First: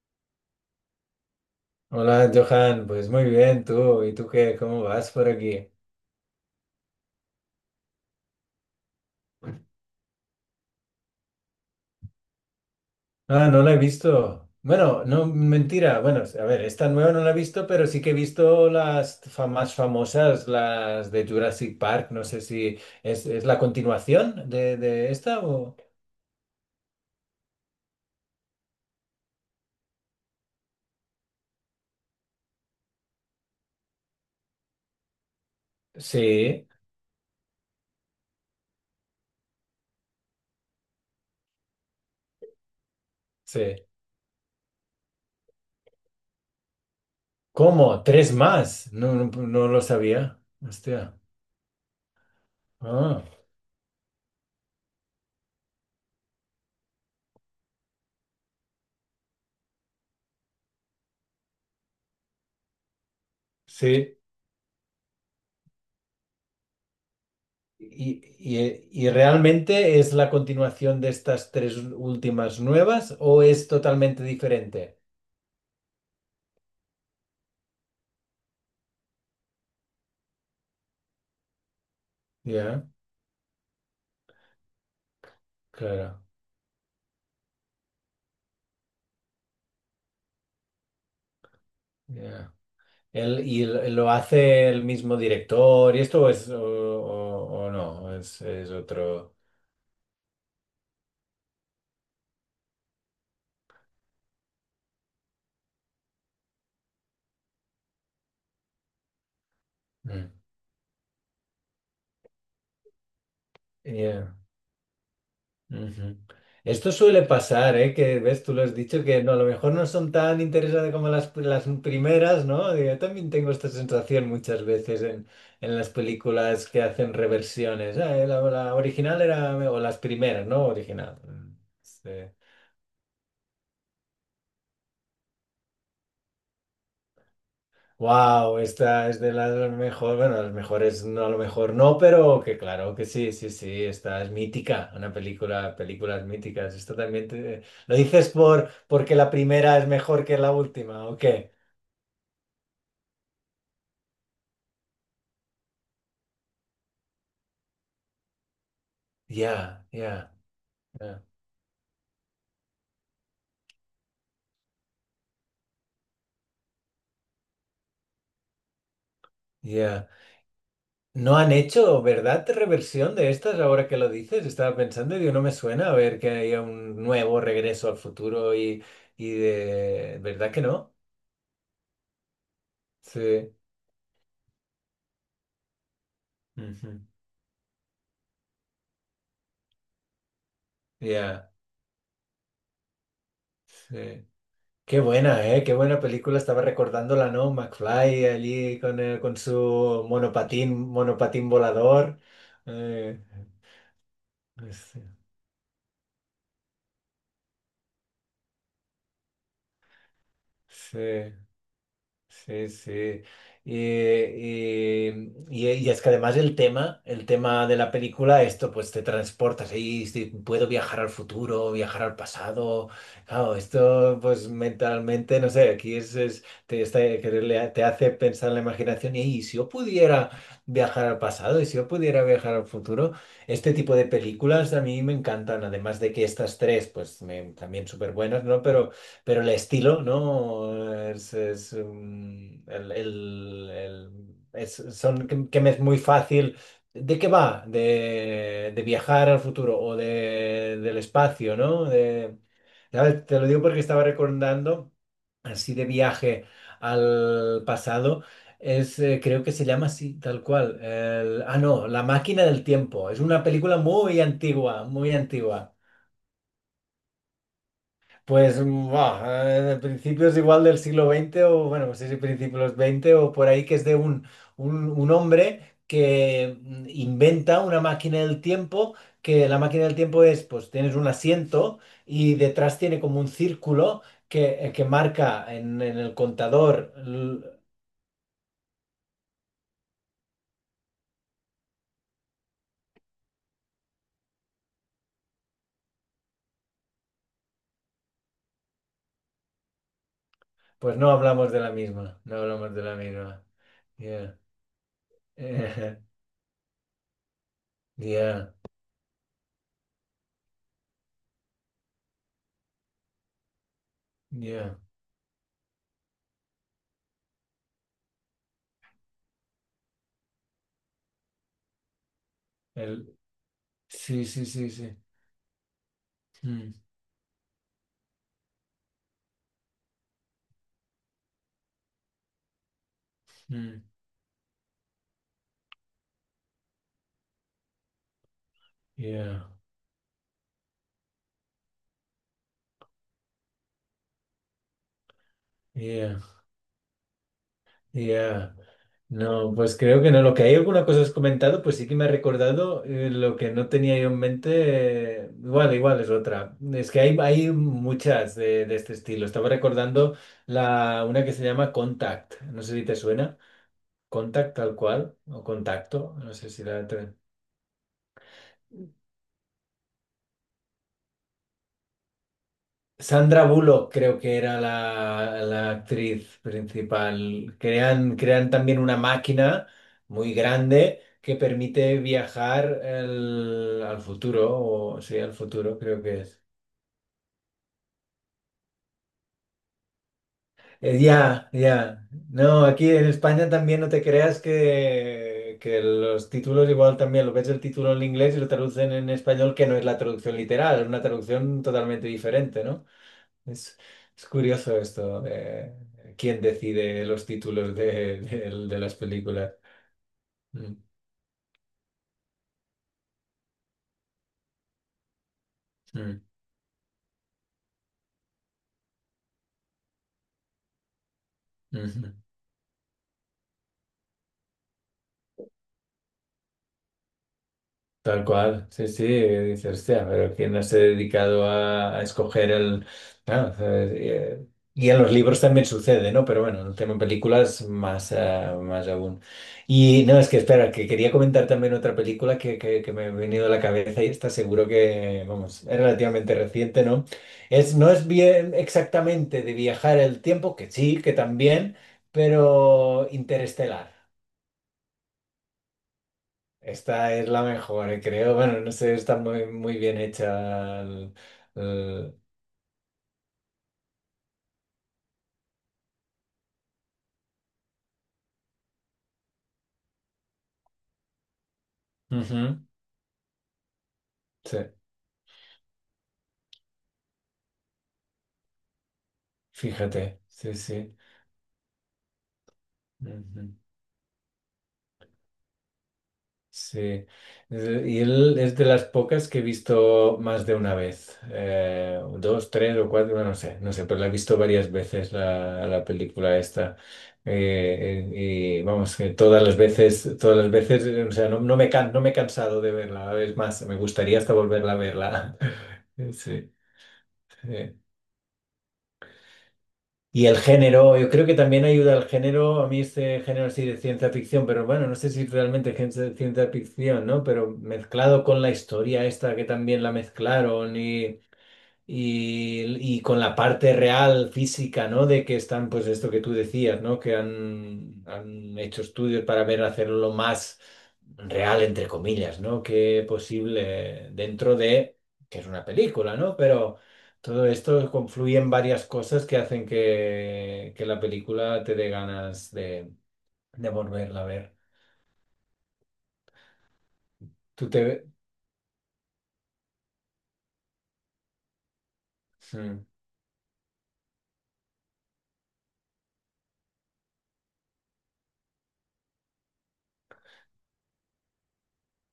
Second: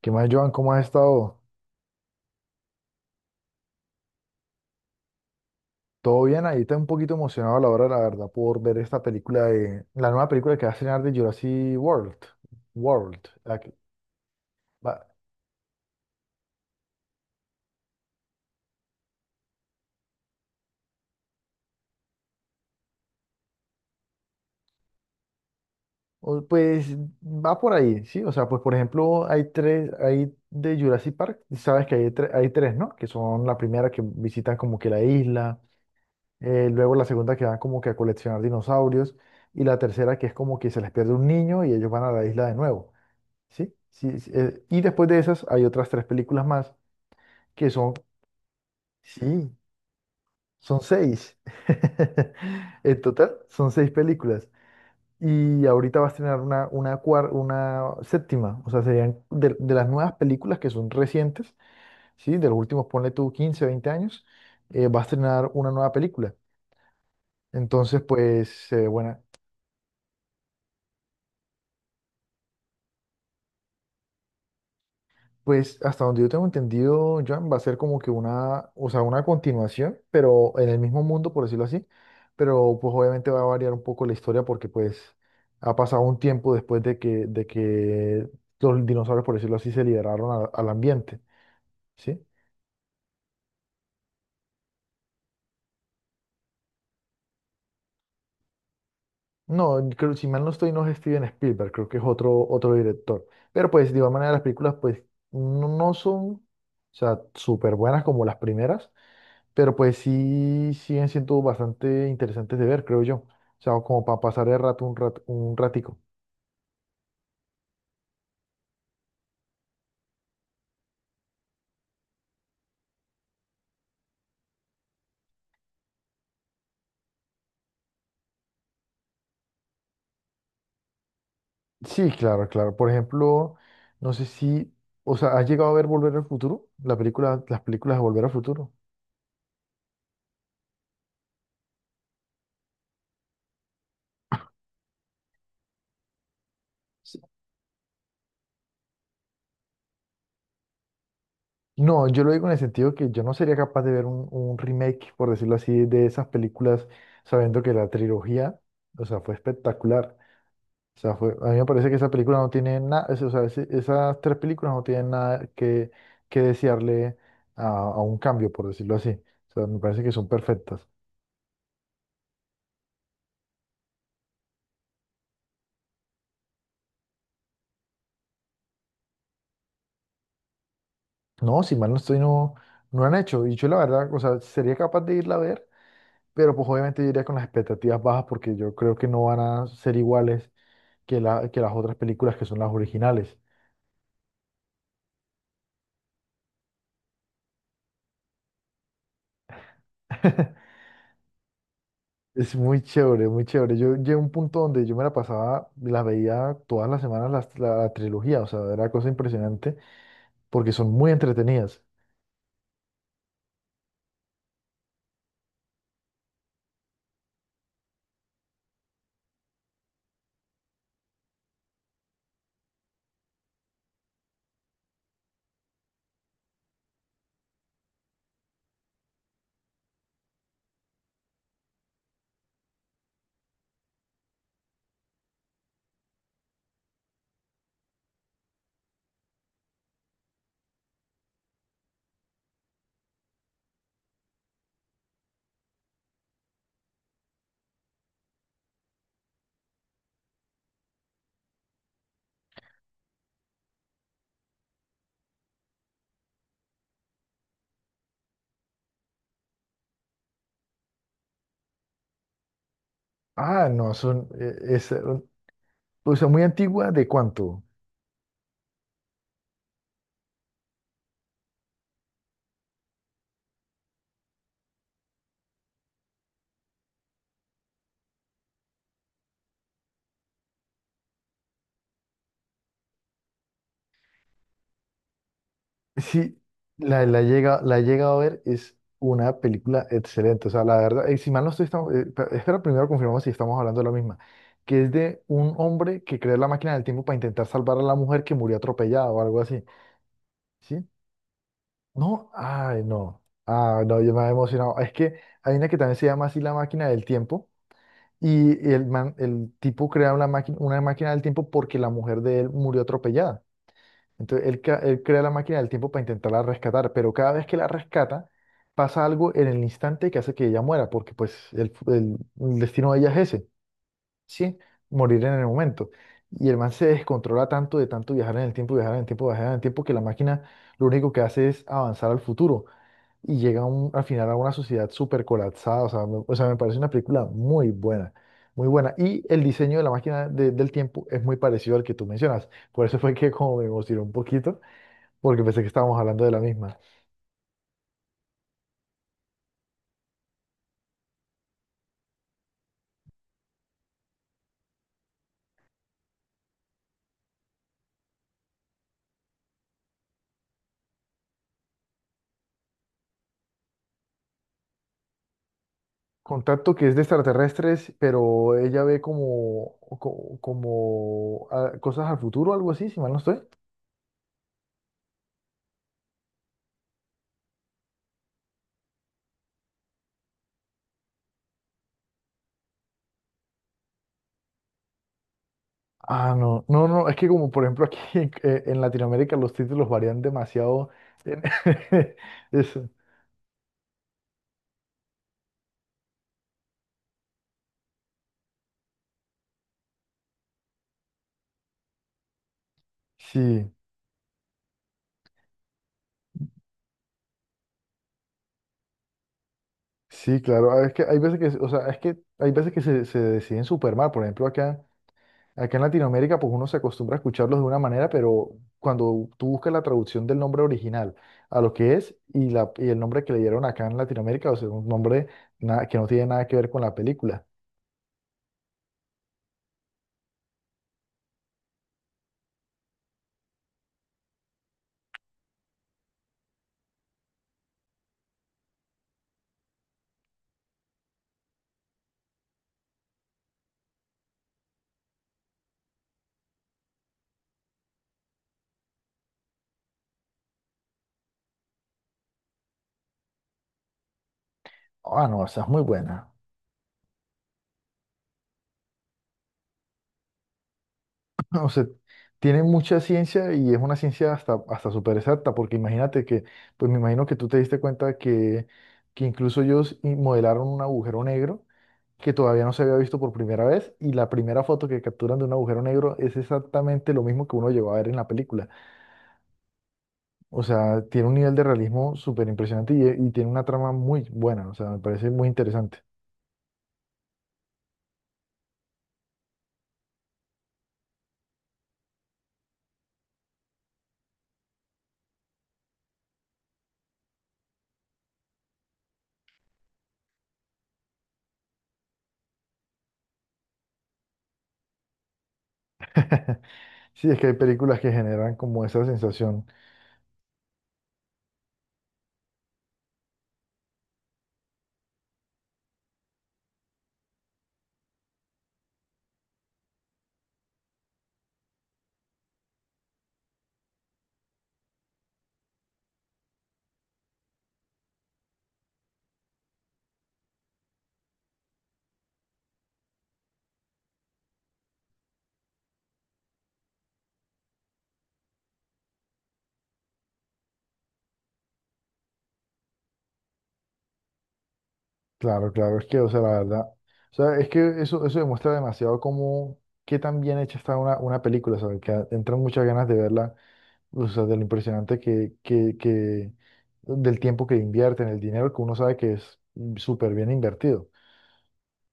¿Qué más, Joan? ¿Cómo has estado? Hola, Johan, pues muy bien, tú, ¿y tú qué? ¿Cómo vas por aquí? ¿Todo bien? Ahí está un poquito emocionado a la hora, la verdad, por ver esta película de la nueva película que va a estrenar de Jurassic World. World. Ah, la no la que he visto. Bueno, va- no, mentira, bueno, a ver, esta nueva no la he visto, pero sí que he visto las más famosas, las de Jurassic Park, no sé si es la continuación de esta o... pues va por ahí, ¿sí? O sea, pues por ejemplo, hay tres. Hay de Jurassic Park, sabes que hay, hay tres, ¿no? Que son la primera que visitan como que la isla, Sí, luego la segunda que van como que a coleccionar dinosaurios, y la tercera que es como que se les pierde un niño y ellos van a la isla de nuevo, ¿sí? sí. Sí, sí, y después de esas hay otras tres películas más que son, ¿Cómo? ¿Tres más? No, no, sí, no lo sabía. son Hostia. seis. En Ah, total, son seis películas. Y ahorita va a estrenar una séptima. O sea, serían de las nuevas películas que son recientes, ¿sí? De los últimos, ponle tú 15, veinte sí. años, va a estrenar una nueva película. Entonces, Y, pues, y- y bueno. realmente, ¿es la continuación de estas tres últimas nuevas o es totalmente diferente? Pues hasta donde yo tengo entendido, Joan, va a ser como que una, o sea, una continuación, pero en el mismo mundo, por decirlo así. Pero Ya, pues obviamente va a variar un poco la historia porque pues ha pasado un claro. tiempo después de que los dinosaurios, por decirlo así, se liberaron al ambiente, ¿sí? Ya. Él, ¿y lo hace el mismo director y esto o es o no? Es otro. No, creo, si mal no estoy, no es Steven Spielberg, creo que es otro, otro director. Pero pues de igual manera las películas pues no, no son, o sea, súper buenas como las primeras. Pero pues Mm. sí siguen siendo bastante interesantes de ver, creo yo. O sea, como para Ya. pasar el rato un ratico. Ujú. Esto suele pasar, ¿eh? Que ves, tú lo has dicho, que no, a lo mejor no son tan interesantes como las primeras, ¿no? Digo, yo también tengo esta sensación muchas veces en las películas que hacen reversiones. La original era, o las primeras, ¿no? Original. Mm, Sí, sí. claro, claro. Por ejemplo, no sé si, o sea, ¿has llegado a ver Volver al Futuro? La película, las películas de Volver al Wow, Futuro. esta es de las mejores, bueno, las mejores no, a lo mejor no, pero que claro que sí, sí, sí, esta es mítica, una película, películas míticas. Esto Sí. también ¿lo dices por porque la primera es mejor que la última o qué? No, yo lo digo en el sentido que yo no sería capaz de ver un remake, por decirlo así, de esas películas, sabiendo que la trilogía, o sea, fue Ya, espectacular. ya, O sea, ya, fue, a mí me parece que esa película no tiene nada, o sea, esas tres películas no tienen nada que, que desearle a un cambio, por decirlo así. O sea, me parece ya. que son perfectas. No han hecho, ¿verdad? Reversión de estas ahora que lo dices. Estaba pensando y digo, no me suena a ver que haya un nuevo regreso al futuro y de... ¿Verdad que no? No, si mal no estoy, no, no han hecho. Sí. Y yo la verdad, o sea, sería capaz de irla a ver, pero pues Ujú. obviamente yo iría con las expectativas bajas porque yo creo que no van a ser iguales que, la, Ya, que las otras películas que son las originales. sí. Qué buena, ¿eh? Qué buena película. Estaba recordándola, ¿no? McFly allí con su monopatín, monopatín volador. Es muy Eh, chévere, muy chévere. Yo llegué a un punto donde yo sí, me la pasaba, la veía todas las semanas la, la trilogía, o sea, era cosa impresionante porque son sí. muy entretenidas. Sí, sí. Y, y- y es que además el tema de la película, esto pues te transportas ahí, si puedo viajar al futuro, viajar al pasado. Claro, esto pues mentalmente, no sé, aquí es- te, está- que le- te hace pensar en la imaginación y, "Ey, si yo pudiera viajar al pasado y si yo pudiera viajar al futuro, este tipo de películas a mí me encantan, además de que estas tres pues también súper buenas, ¿no? Pero el estilo, ¿no? Es, mm, el- es- son, que me es muy fácil. ¿De qué va? De viajar al futuro o de, del espacio, ¿no? De, ¿sabes? Te lo digo porque estaba recordando, así de viaje al pasado, es, creo que se llama así, tal cual. No, La máquina del tiempo. Es una Ah, película no, muy son, antigua, es, muy antigua. o sea, muy antigua, ¿de cuánto? Pues, buah, de principios igual del siglo veinte o, bueno, no sé si principios 20 o por ahí, que es de un hombre que inventa una máquina del tiempo, que la máquina del tiempo es, pues tienes un asiento y detrás tiene como un círculo que marca en el Sí, contador. la, llega, la he llegado a ver, es una película excelente, o sea, la verdad, si mal no estoy, estamos, espera, primero confirmamos si estamos hablando de la misma, que es de un hombre que creó la máquina del tiempo para intentar salvar a la mujer que murió atropellada o algo así, ¿sí? Pues no hablamos de la misma, No, no hablamos ay, de la no, misma. ah, no, yo me había Yeah. emocionado, es que hay una que también se llama así la máquina del tiempo. Yeah, Y el, el tipo crea una máquina del tiempo porque la mujer de él murió atropellada. Entonces él, yeah. Él crea la máquina del tiempo para intentarla rescatar, pero cada vez que la rescata pasa algo en el instante que hace que ella muera, porque pues el, el destino de ella El- es ese, sí, sí, ¿sí? sí, sí. Morir en el momento. Y el man Mm, se descontrola tanto de tanto viajar en el tiempo, viajar en el tiempo, viajar en el tiempo, que la máquina lo único que hace es avanzar al futuro y llega a mm, al final a una sociedad súper colapsada. O sea, me parece una película muy buena, muy buena. Y yeah, el diseño de la máquina del tiempo es muy parecido al que tú mencionas. Por eso fue que como me emocionó un poquito, porque pensé que estábamos yeah. hablando de la misma. Ya, no, pues creo que no. Lo que hay alguna cosa has comentado, pues sí que me ha recordado lo que no tenía yo en mente. Igual, igual es otra. Es que hay muchas de este estilo. Estaba recordando la, una que se llama Contact. No sé si te suena. Contact tal cual, o contacto. No sé si Contacto la... que es de extraterrestres, pero ella ve como, como, ah, cosas al futuro, algo así, si mal no estoy. Sandra Bullock creo que era la, la actriz principal. Crean, crean también una máquina muy grande que permite viajar al futuro, o sí, al futuro creo que Ah, es. no, no, no, es que como por ejemplo aquí en Latinoamérica los títulos varían demasiado. En- Ya, ya. No, Eso, aquí en España también no te creas que los títulos igual también, lo ves el título en inglés y lo traducen en español que no es la traducción literal, es una traducción totalmente diferente, ¿no? sí. Es, es curioso esto de quién decide los títulos de, de las películas. Sí, claro, Mm, ah, es que hay veces que, o sea, es que hay veces que se deciden super mal. Por ejemplo, acá, acá en mm, Latinoamérica, pues uno se acostumbra a escucharlos de una manera, pero cuando tú buscas la traducción del nombre original a lo que ujú. es y, la, y el nombre que le dieron acá en Latinoamérica, o sea, un nombre nada, que no tiene nada que ver con la película. Tal cual, sí, sí, dice, hostia, pero ¿quién no se ha dedicado a escoger el...? Claro, y en los libros también sucede, ¿no? Pero bueno, el tema en películas más, más aún. Y no, es que espera, que quería comentar también otra película que me ha venido a la cabeza y está seguro que, vamos, es relativamente reciente, ¿no? Es, no es bien exactamente de viajar el tiempo, que sí, que también, pero Interestelar. Ah, no, esa es muy buena. Esta es la mejor, creo. Bueno, no sé, está muy, muy bien hecha. O sea, el- tiene mucha ciencia y es una ciencia hasta, hasta súper exacta, porque imagínate que, pues me imagino que tú te diste cuenta que incluso ellos modelaron un agujero negro que Ujú, todavía no se había visto por primera vez y la sí, primera foto que capturan de un agujero negro es exactamente lo mismo que uno llegó a ver en la película. fíjate, sí, O sí. sea, tiene un nivel de realismo súper impresionante y tiene Ujú, una trama muy buena, o sea, me parece muy interesante. sí. Y él es de las pocas que he visto más de una vez. Eh, dos, tres o cuatro, bueno, no sé, no sé, pero la he visto varias veces la, la película esta. Y vamos, que todas las veces, o sea, no, no me he cansado de verla. Es más, me gustaría hasta volverla a verla. Sí. Sí, es que hay Sí. películas que generan como esa sensación. Y el género, yo creo que también ayuda al género, a mí este género sí de ciencia ficción, pero bueno, no sé si realmente es ciencia ficción, ¿no? Pero mezclado con la historia esta que también la mezclaron y, y con la parte real física, ¿no? De que están, pues esto que tú decías, ¿no? Que han, han hecho estudios para ver hacerlo lo más real, entre comillas, ¿no? Que posible dentro de, que es una película, ¿no? Pero todo esto confluye en varias cosas que hacen que la película te dé ganas de volverla a ver. Claro, claro, es que, o sea, la verdad, o sea, es Tú que te... eso demuestra demasiado cómo, qué tan bien hecha está una película, ¿sabes? Que entran Mm. muchas ganas de verla. O sea, de lo impresionante que, del tiempo que invierten, el dinero que uno sabe que es súper bien invertido.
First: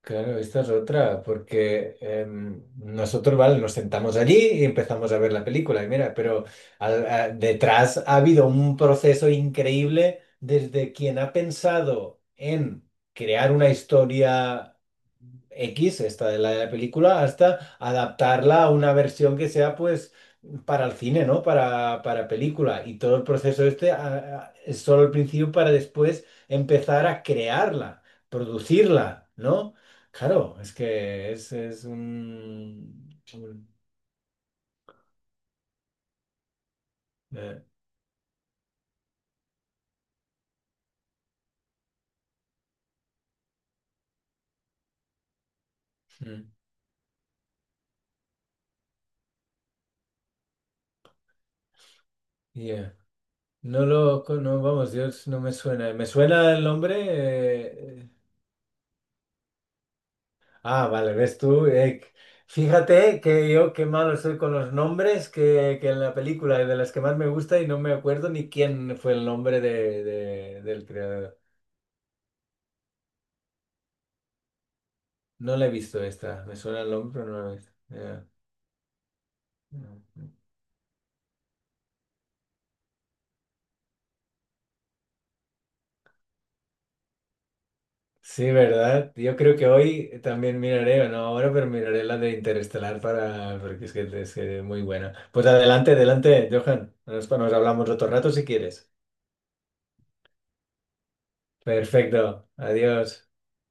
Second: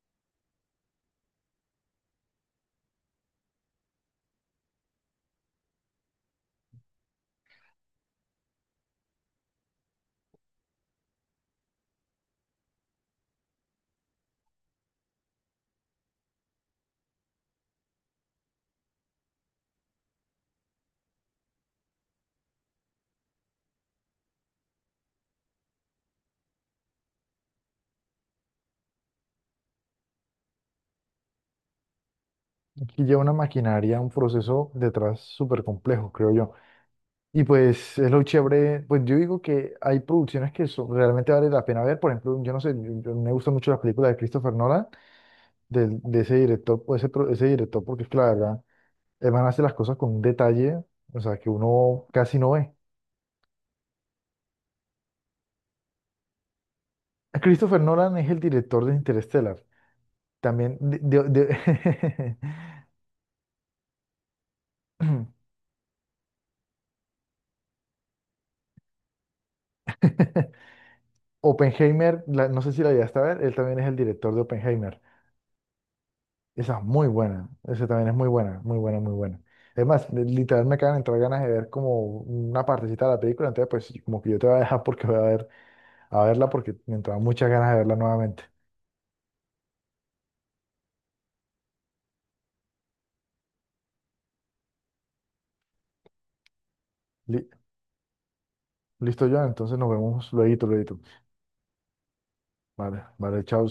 Claro, esta es otra, porque nosotros, vale, nos sentamos allí y empezamos a ver la película, y mira, pero detrás ha habido un proceso increíble desde quien ha pensado en crear una historia. X, esta de la película, hasta adaptarla a una versión que sea pues para el cine, ¿no? Para película. Y todo el proceso este es solo el principio para después empezar a crearla, producirla, ¿no? Claro, es que es Aquí un... lleva una maquinaria, un proceso detrás súper complejo, creo yo. Y eh, pues es lo chévere, pues yo digo que hay producciones que son- realmente vale la pena ver. Por ejemplo, yo no sé, me gustan mucho las películas de Christopher Nolan, del de ese mm, director, o ese, ese director, porque es que la verdad, el man hace las cosas con un detalle, o sea, que uno casi no ve. yeah. No, vamos, Dios, no me suena. Me suena el nombre, Christopher eh, Nolan es el director de Interstellar. También, ah, vale, ves tú. Fíjate que yo qué malo soy con los nombres, que en la película de las que más me gusta y no me acuerdo ni quién fue el nombre de, del creador. Oppenheimer, no sé si la llegaste a ver, él también es el director de Oppenheimer. No la he visto esta, me Esa suena es el muy nombre, pero no buena, la he visto. esa también es Ya. muy buena, muy buena, muy buena. Además, literal me acaban de entrar ganas de ver como una partecita de la película, entonces pues como que yo te voy a dejar porque voy a ver, a verla porque me entraban muchas ganas de verla nuevamente. Sí, ¿verdad? Yo creo que hoy también miraré, o no ahora, pero miraré la de Interestelar para, porque es que es que es muy buena. Pues adelante, adelante, Johan. Nos, Li- nos hablamos otro rato si quieres. listo, Joan, entonces nos vemos luego, luego. Perfecto, Vale, adiós. vale, chao.